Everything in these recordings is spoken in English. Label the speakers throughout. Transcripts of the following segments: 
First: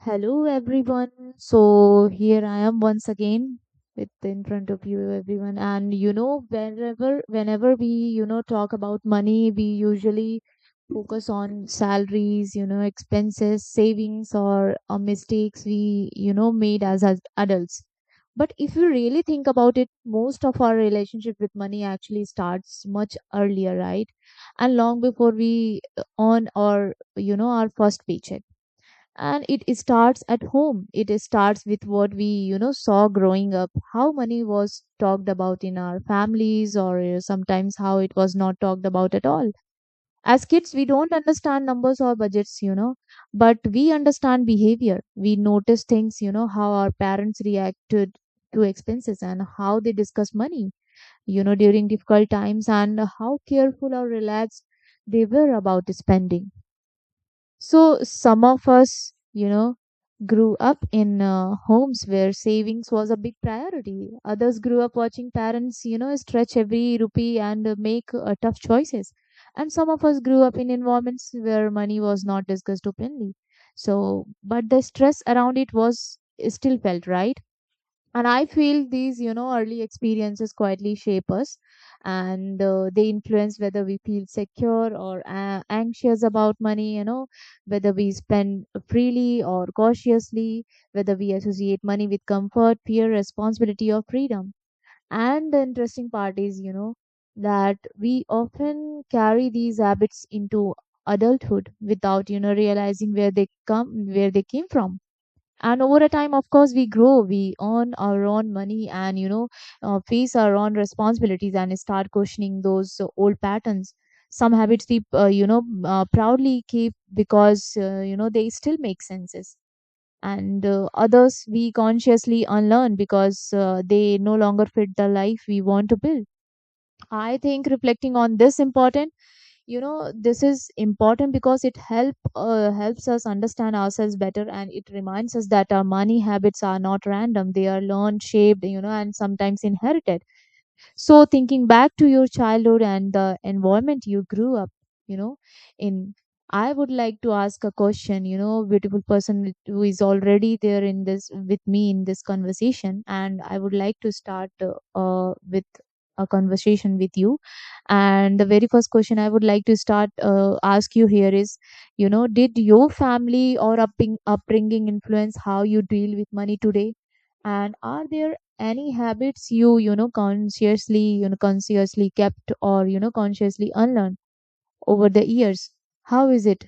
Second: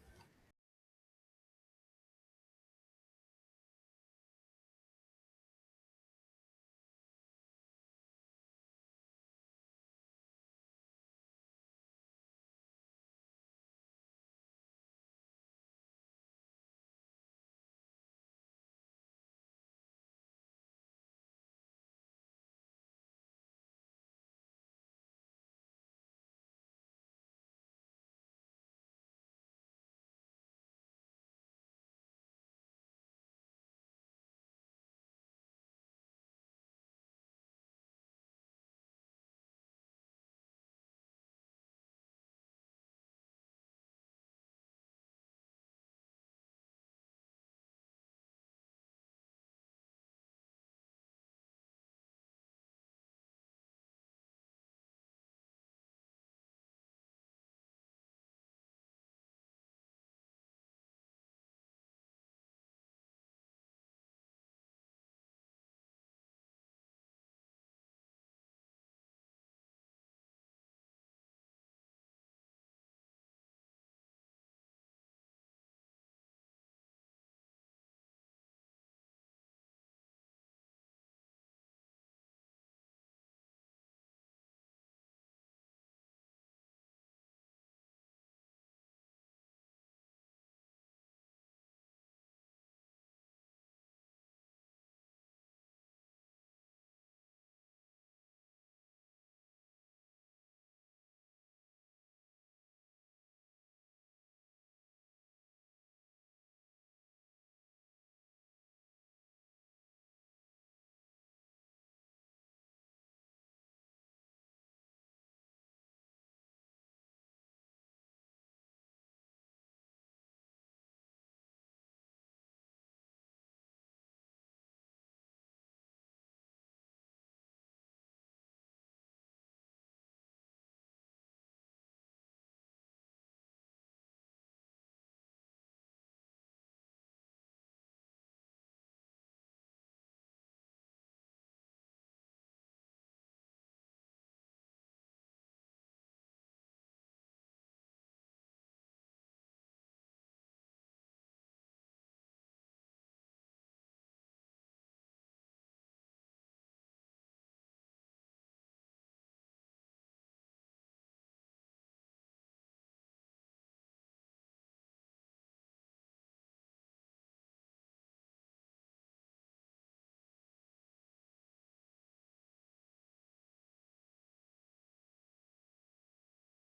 Speaker 1: Hello, everyone. So here I am once again with in front of you, everyone. And you know, whenever we talk about money, we usually focus on salaries, expenses, savings, or mistakes we made as adults. But if you really think about it, most of our relationship with money actually starts much earlier, right? And long before we earn or our first paycheck. And it starts at home. It starts with what we saw growing up, how money was talked about in our families, or sometimes how it was not talked about at all. As kids, we don't understand numbers or budgets, you know, but we understand behavior. We notice things, you know, how our parents reacted to expenses and how they discuss money, you know, during difficult times, and how careful or relaxed they were about spending. So some of us, you know, grew up in homes where savings was a big priority. Others grew up watching parents, you know, stretch every rupee and make tough choices. And some of us grew up in environments where money was not discussed openly. So, but the stress around it was still felt, right? And I feel these, you know, early experiences quietly shape us, and they influence whether we feel secure or anxious about money, you know, whether we spend freely or cautiously, whether we associate money with comfort, fear, responsibility, or freedom. And the interesting part is, you know, that we often carry these habits into adulthood without, you know, realizing where they come where they came from. And over a time, of course, we grow, we earn our own money, and face our own responsibilities and start questioning those old patterns. Some habits we proudly keep because, you know, they still make senses. And others we consciously unlearn because they no longer fit the life we want to build. I think reflecting on this important, you know, this is important because it helps us understand ourselves better, and it reminds us that our money habits are not random. They are learned, shaped, you know, and sometimes inherited. So thinking back to your childhood and the environment you grew up, you know, in, I would like to ask a question, you know, beautiful person who is already there in this with me in this conversation. And I would like to start with a conversation with you. And the very first question I would like to start ask you here is, you know, did your family or upbringing influence how you deal with money today? And are there any habits you, you know, consciously kept or, you know, consciously unlearned over the years? How is it?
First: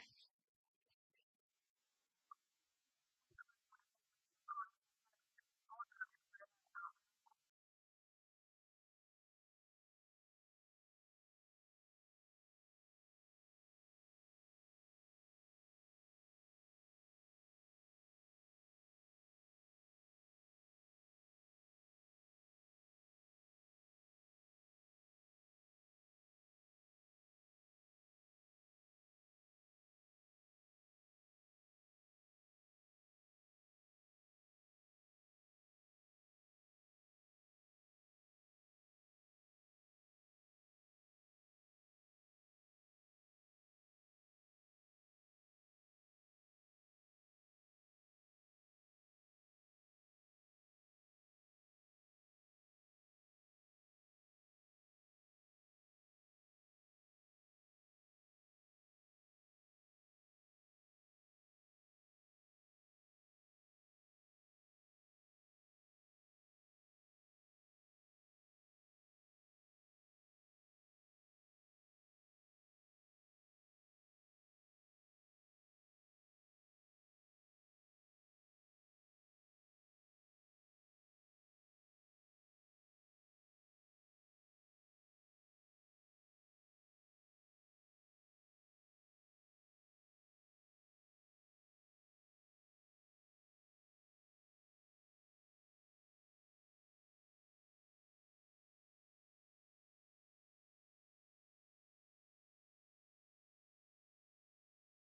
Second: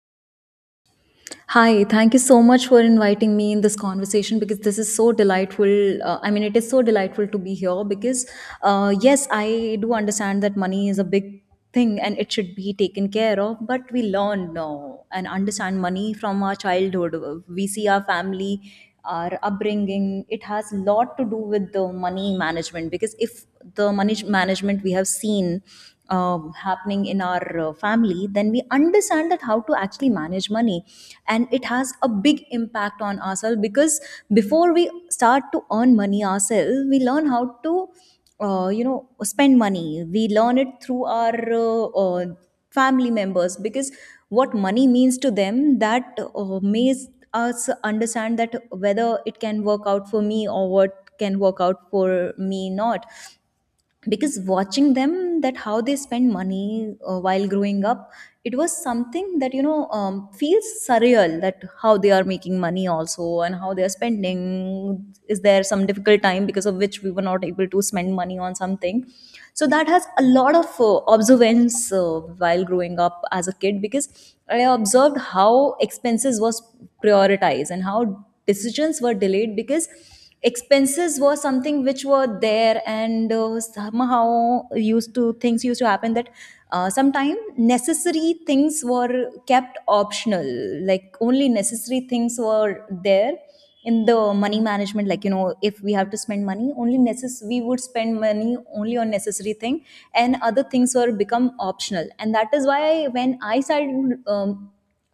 Speaker 2: Hi, thank you so much for inviting me in this conversation because this is so delightful. It is so delightful to be here because, yes, I do understand that money is a big thing and it should be taken care of, but we learn now and understand money from our childhood. We see our family, our upbringing. It has a lot to do with the money management because if the money management we have seen happening in our family, then we understand that how to actually manage money, and it has a big impact on ourselves because before we start to earn money ourselves, we learn how to, spend money. We learn it through our family members because what money means to them that makes us understand that whether it can work out for me or what can work out for me not because watching them that how they spend money while growing up it was something that feels surreal that how they are making money also and how they are spending is there some difficult time because of which we were not able to spend money on something, so that has a lot of observance while growing up as a kid because I observed how expenses was prioritized and how decisions were delayed because expenses were something which were there, and somehow used to things used to happen that sometime necessary things were kept optional, like only necessary things were there in the money management, like you know if we have to spend money only necess we would spend money only on necessary thing, and other things were become optional. And that is why when I started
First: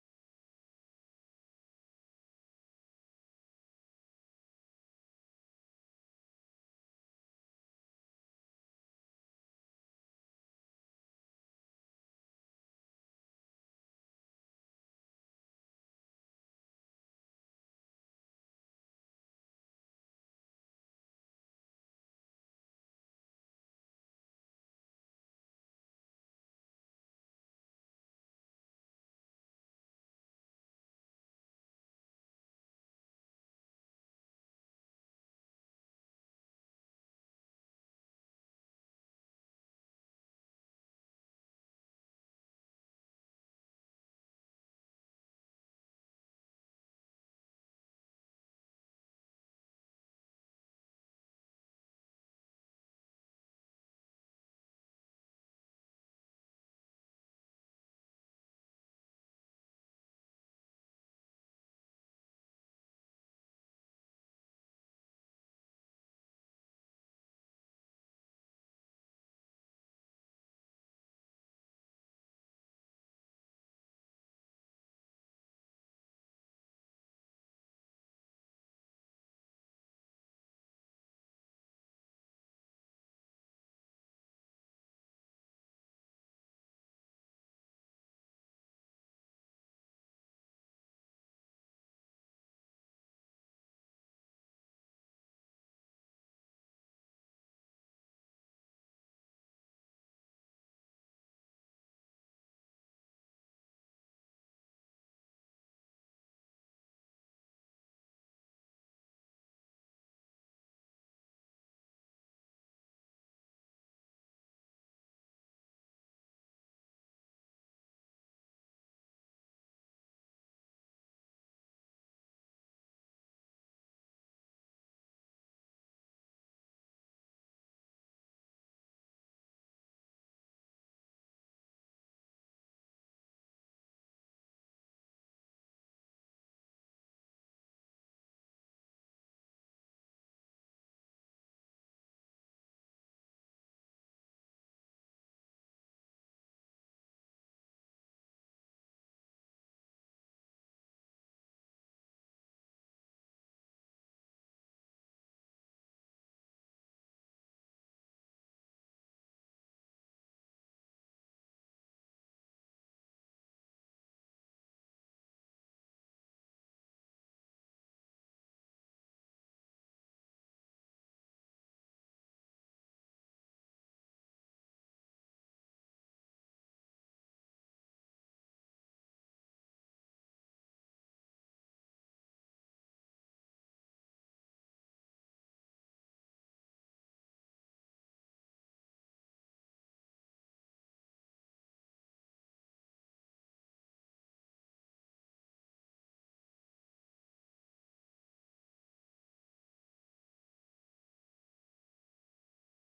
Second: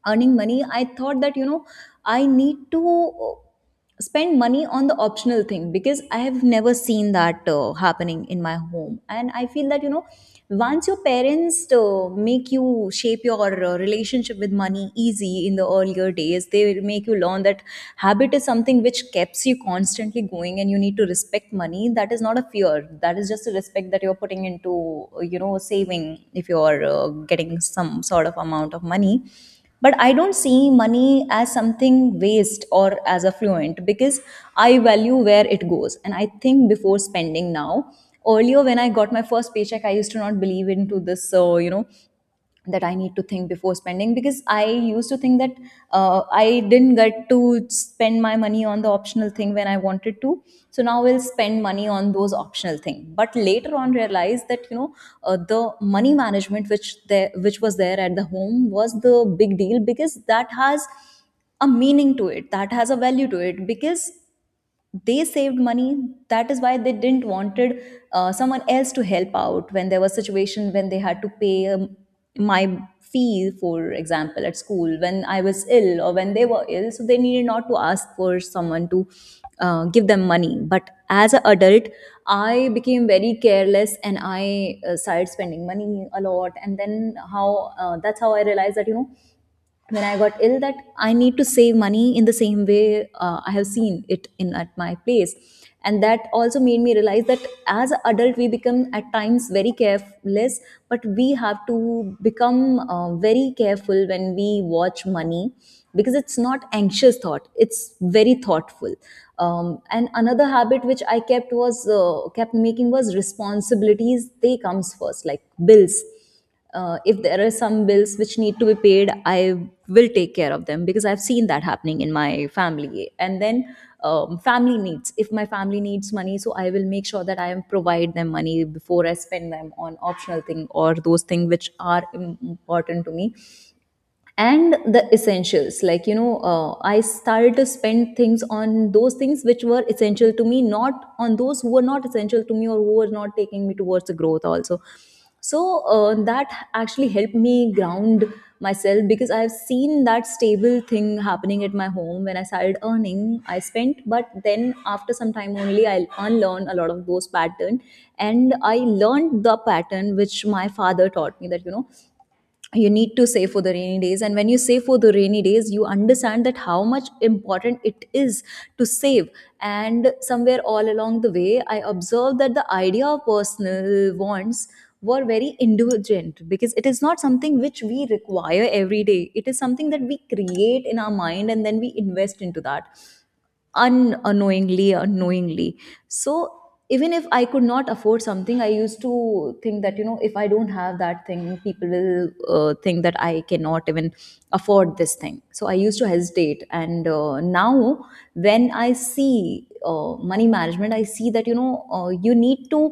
Speaker 2: earning money I thought that I need to spend money on the optional thing because I have never seen that happening in my home. And I feel that, once your parents make you shape your relationship with money easy in the earlier days, they will make you learn that habit is something which keeps you constantly going and you need to respect money. That is not a fear. That is just a respect that you're putting into, saving if you're getting some sort of amount of money, but I don't see money as something waste or as affluent because I value where it goes, and I think before spending now. Earlier, when I got my first paycheck, I used to not believe into this, so that I need to think before spending, because I used to think that I didn't get to spend my money on the optional thing when I wanted to. So now we'll spend money on those optional thing. But later on, realized that the money management which there which was there at the home was the big deal, because that has a meaning to it, that has a value to it, because they saved money. That is why they didn't wanted someone else to help out when there was situation when they had to pay my fee, for example, at school when I was ill or when they were ill, so they needed not to ask for someone to give them money. But as an adult, I became very careless and I started spending money a lot, and then how that's how I realized that when I got ill, that I need to save money in the same way I have seen it in at my place. And that also made me realize that as an adult, we become at times very careless, but we have to become very careful when we watch money, because it's not anxious thought; it's very thoughtful. And another habit which I kept was kept making was responsibilities. They comes first, like bills. If there are some bills which need to be paid, I will take care of them because I've seen that happening in my family. And then family needs, if my family needs money, so I will make sure that I am provide them money before I spend them on optional thing or those things which are important to me. And the essentials, like you know, I started to spend things on those things which were essential to me, not on those who were not essential to me or who were not taking me towards the growth also. So that actually helped me ground myself, because I've seen that stable thing happening at my home. When I started earning, I spent, but then after some time only I unlearned a lot of those pattern, and I learned the pattern which my father taught me, that you need to save for the rainy days. And when you save for the rainy days, you understand that how much important it is to save. And somewhere all along the way, I observed that the idea of personal wants were very indulgent, because it is not something which we require every day; it is something that we create in our mind and then we invest into that unknowingly or so. Even if I could not afford something, I used to think that if I don't have that thing, people will think that I cannot even afford this thing, so I used to hesitate. And now, when I see money management, I see that you need to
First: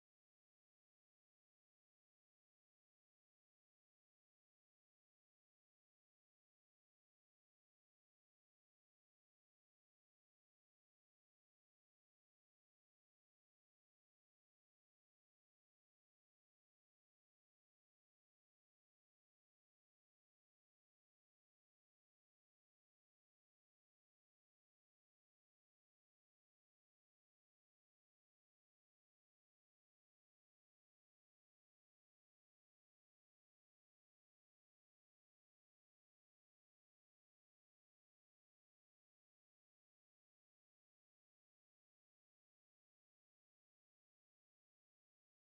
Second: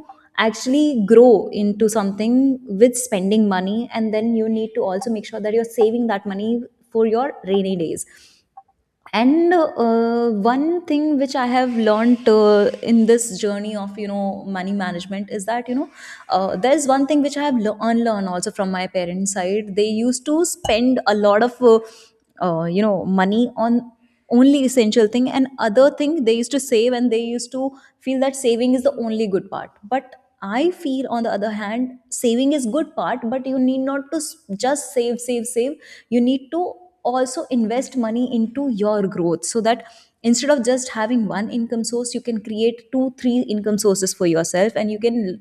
Speaker 2: actually grow into something with spending money, and then you need to also make sure that you're saving that money for your rainy days. And one thing which I have learned in this journey of money management is that there's one thing which I have unlearned also from my parents side. They used to spend a lot of money on only essential thing, and other thing they used to save, and they used to feel that saving is the only good part. But I feel on the other hand, saving is good part, but you need not to just save, save, save. You need to also invest money into your growth, so that instead of just having one income source, you can create two three income sources for yourself, and you can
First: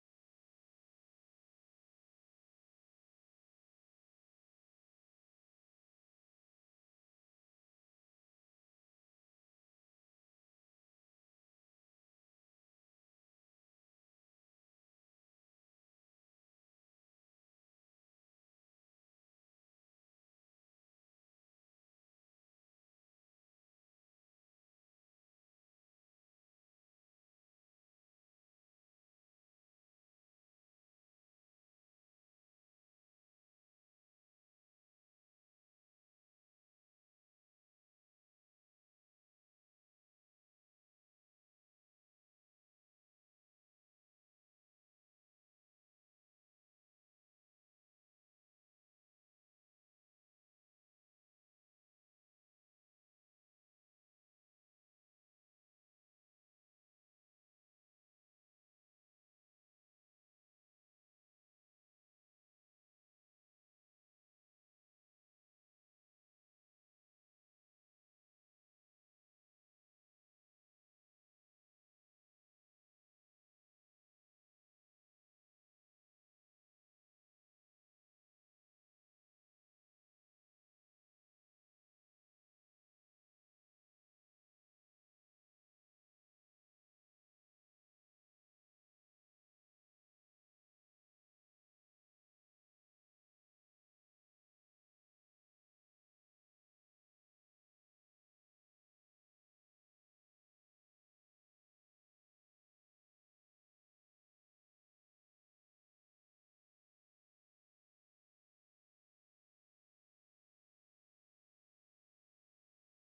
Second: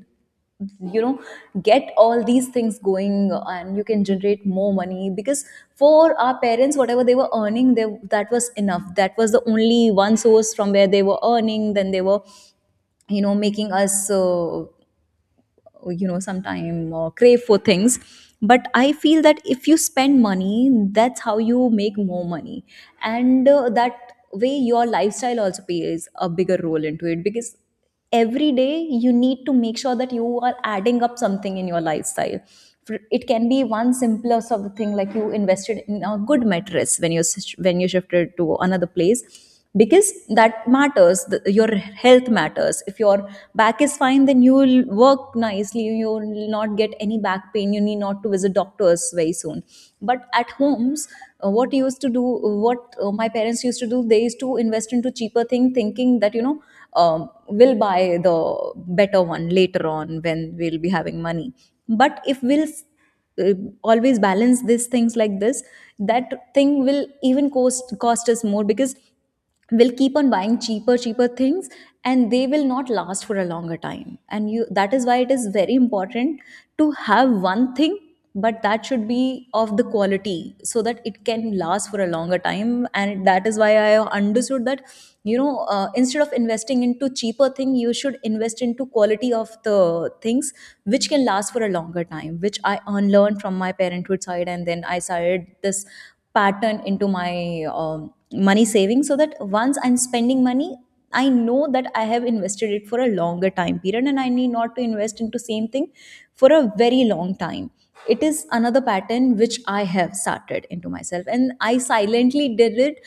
Speaker 2: you know get all these things going, and you can generate more money. Because for our parents, whatever they were earning, they, that was enough, that was the only one source from where they were earning. Then they were making us sometime crave for things. But I feel that if you spend money, that's how you make more money. And that way your lifestyle also plays a bigger role into it, because every day you need to make sure that you are adding up something in your lifestyle. It can be one simpler sort of thing, like you invested in a good mattress when you shifted to another place, because that matters the, your health matters. If your back is fine, then you will work nicely, you will not get any back pain, you need not to visit doctors very soon. But at homes, what used to do, what my parents used to do, they used to invest into cheaper thing, thinking that we'll buy the better one later on when we'll be having money. But if we'll uh, always balance these things like this, that thing will even cost us more, because will keep on buying cheaper cheaper things, and they will not last for a longer time, and you that is why it is very important to have one thing, but that should be of the quality so that it can last for a longer time. And that is why I understood that instead of investing into cheaper thing, you should invest into quality of the things which can last for a longer time, which I unlearned from my parenthood side. And then I started this pattern into my money savings, so that once I'm spending money, I know that I have invested it for a longer time period, and I need not to invest into same thing for a very long time. It is another pattern which I have started into myself, and I silently did it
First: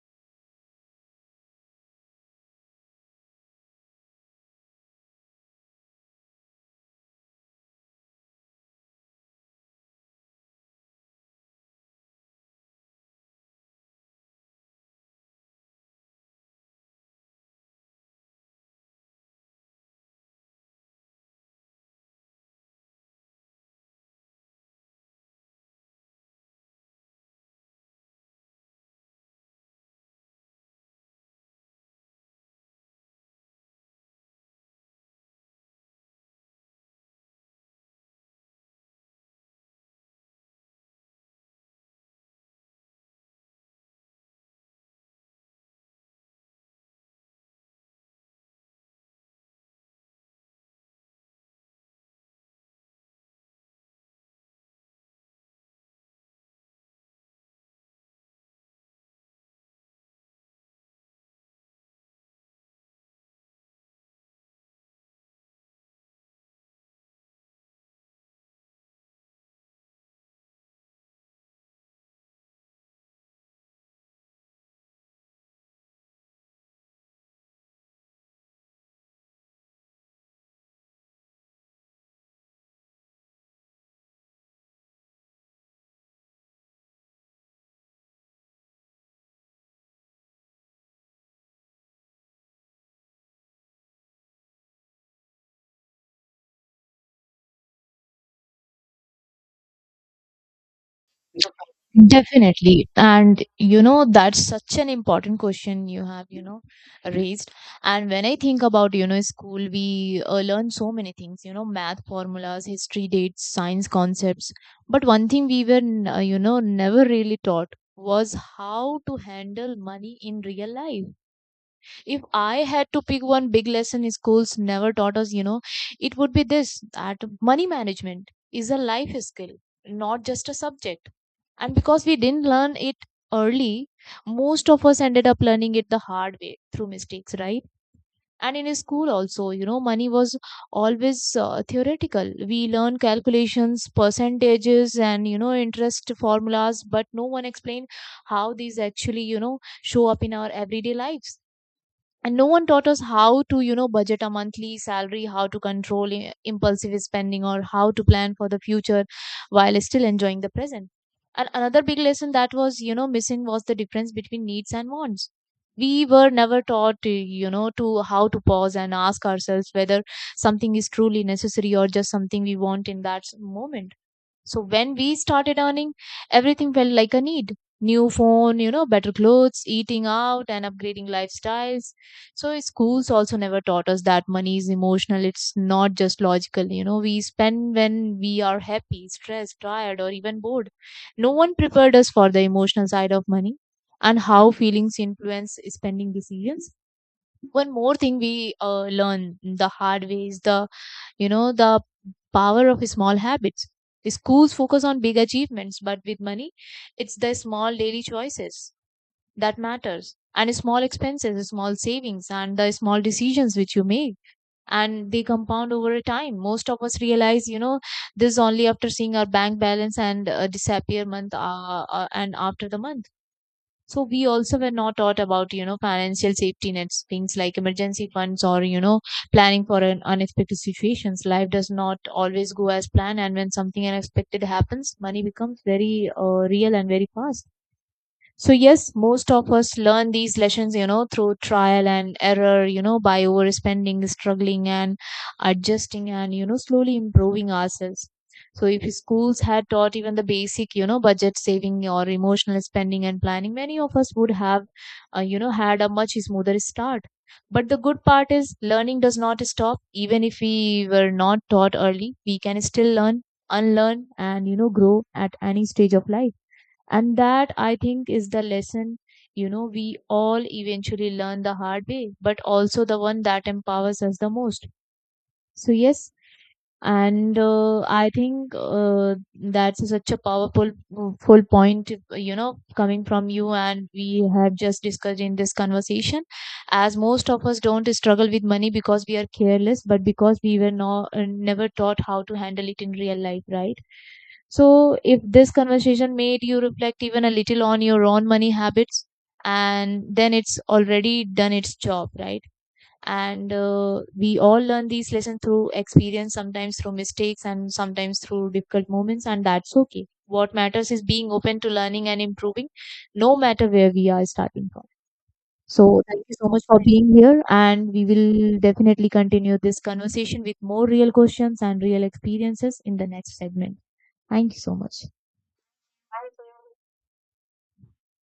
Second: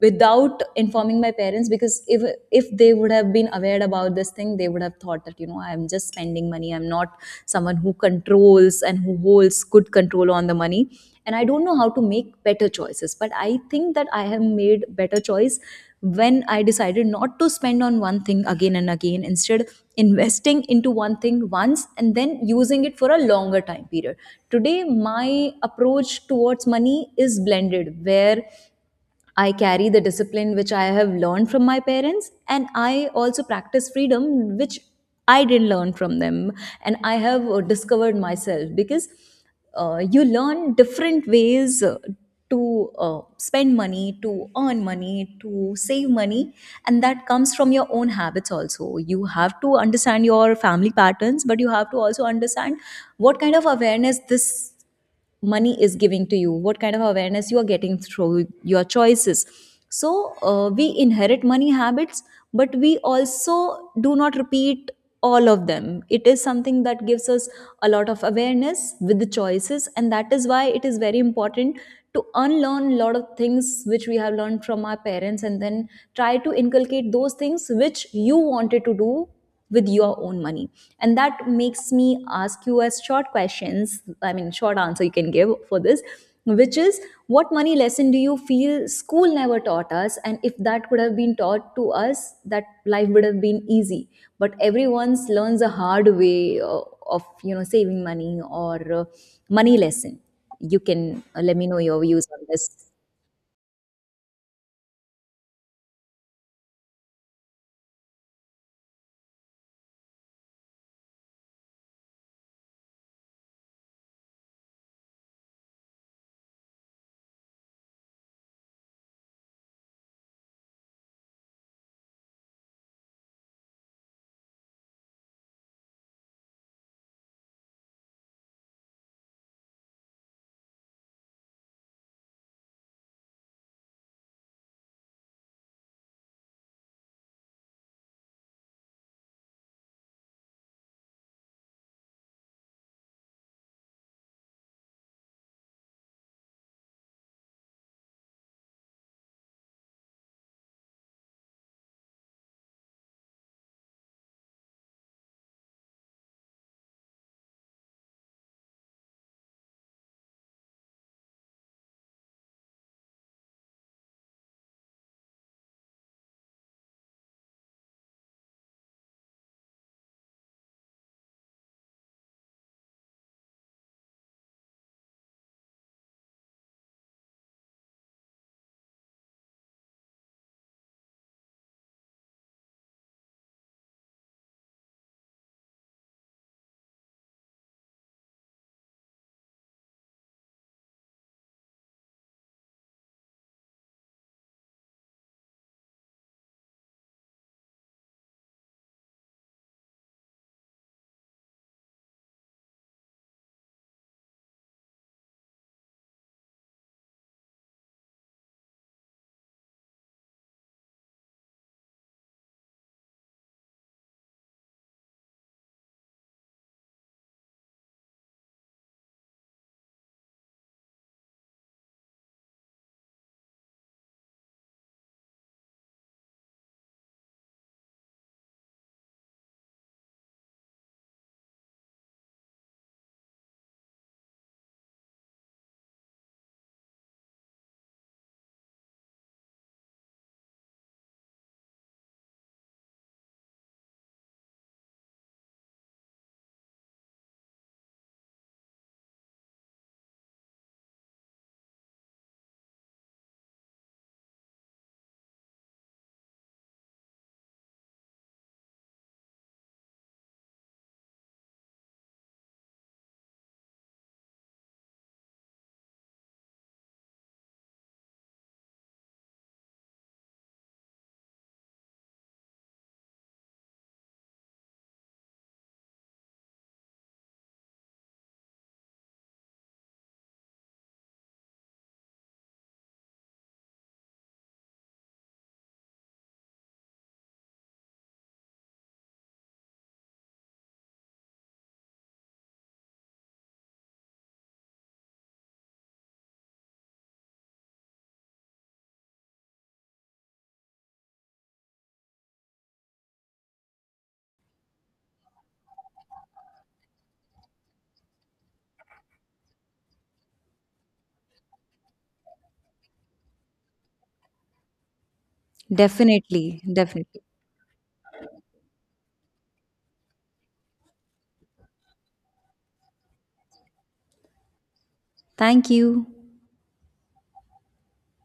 Speaker 2: without informing my parents, because if they would have been aware about this thing, they would have thought that I'm just spending money, I'm not someone who controls and who holds good control on the money and I don't know how to make better choices. But I think that I have made better choice when I decided not to spend on one thing again and again, instead investing into one thing once and then using it for a longer time period. Today my approach towards money is blended, where I carry the discipline which I have learned from my parents, and I also practice freedom which I didn't learn from them. And I have discovered myself, because you learn different ways to spend money, to earn money, to save money, and that comes from your own habits also. You have to understand your family patterns, but you have to also understand what kind of awareness this money is giving to you, what kind of awareness you are getting through your choices. So we inherit money habits, but we also do not repeat all of them. It is something that gives us a lot of awareness with the choices, and that is why it is very important to unlearn a lot of things which we have learned from our parents, and then try to inculcate those things which you wanted to do with your own money. And that makes me ask you as short questions, I mean short answer you can give for this, which is, what money lesson do you feel school never taught us, and if that could have been taught to us, that life would have been easy, but everyone's learns a hard way of saving money or money lesson. You can let me know your views on this.
Speaker 1: Definitely. And you know, that's such an important question you have, you know, raised. And when I think about, you know, school, we learn so many things, you know, math formulas, history dates, science concepts. But one thing we were, you know, never really taught was how to handle money in real life. If I had to pick one big lesson schools never taught us, you know, it would be this, that money management is a life skill, not just a subject. And because we didn't learn it early, most of us ended up learning it the hard way through mistakes, right? And in school also, you know, money was always theoretical. We learned calculations, percentages, and, you know, interest formulas, but no one explained how these actually, you know, show up in our everyday lives. And no one taught us how to, you know, budget a monthly salary, how to control impulsive spending, or how to plan for the future while still enjoying the present. And another big lesson that was, you know, missing was the difference between needs and wants. We were never taught, you know, to how to pause and ask ourselves whether something is truly necessary or just something we want in that moment. So when we started earning, everything felt like a need. New phone, you know, better clothes, eating out, and upgrading lifestyles. So schools also never taught us that money is emotional. It's not just logical. You know, we spend when we are happy, stressed, tired, or even bored. No one prepared us for the emotional side of money and how feelings influence spending decisions. One more thing we learn the hard way is the, you know, the power of small habits. Schools focus on big achievements, but with money, it's the small daily choices that matters, and small expenses, small savings, and the small decisions which you make, and they compound over a time. Most of us realize, you know, this only after seeing our bank balance and disappear month and after the month. So we also were not taught about, you know, financial safety nets, things like emergency funds or, you know, planning for an unexpected situations. Life does not always go as planned. And when something unexpected happens, money becomes very real and very fast. So, yes, most of us learn these lessons, you know, through trial and error, you know, by overspending, struggling, and adjusting and, you know, slowly improving ourselves. So, if schools had taught even the basic, you know, budget saving or emotional spending and planning, many of us would have, you know, had a much smoother start. But the good part is learning does not stop. Even if we were not taught early, we can still learn, unlearn, and, you know, grow at any stage of life. And that, I think, is the lesson, you know, we all eventually learn the hard way, but also the one that empowers us the most. So, yes, and I think that's such a powerful full point, you know, coming from you, and we have just discussed in this conversation, as most of us don't struggle with money because we are careless, but because we were never taught how to handle it in real life, right? So if this conversation made you reflect even a little on your own money habits, and then it's already done its job, right? And we all learn these lessons through experience, sometimes through mistakes and sometimes through difficult moments, and that's okay. What matters is being open to learning and improving no matter where we are starting from. So thank you so
Speaker 2: Definitely,
Speaker 1: much for being
Speaker 2: definitely.
Speaker 1: here, and we will definitely continue this conversation with more real questions and real experiences in the next segment. Thank you so much.
Speaker 2: Thank you.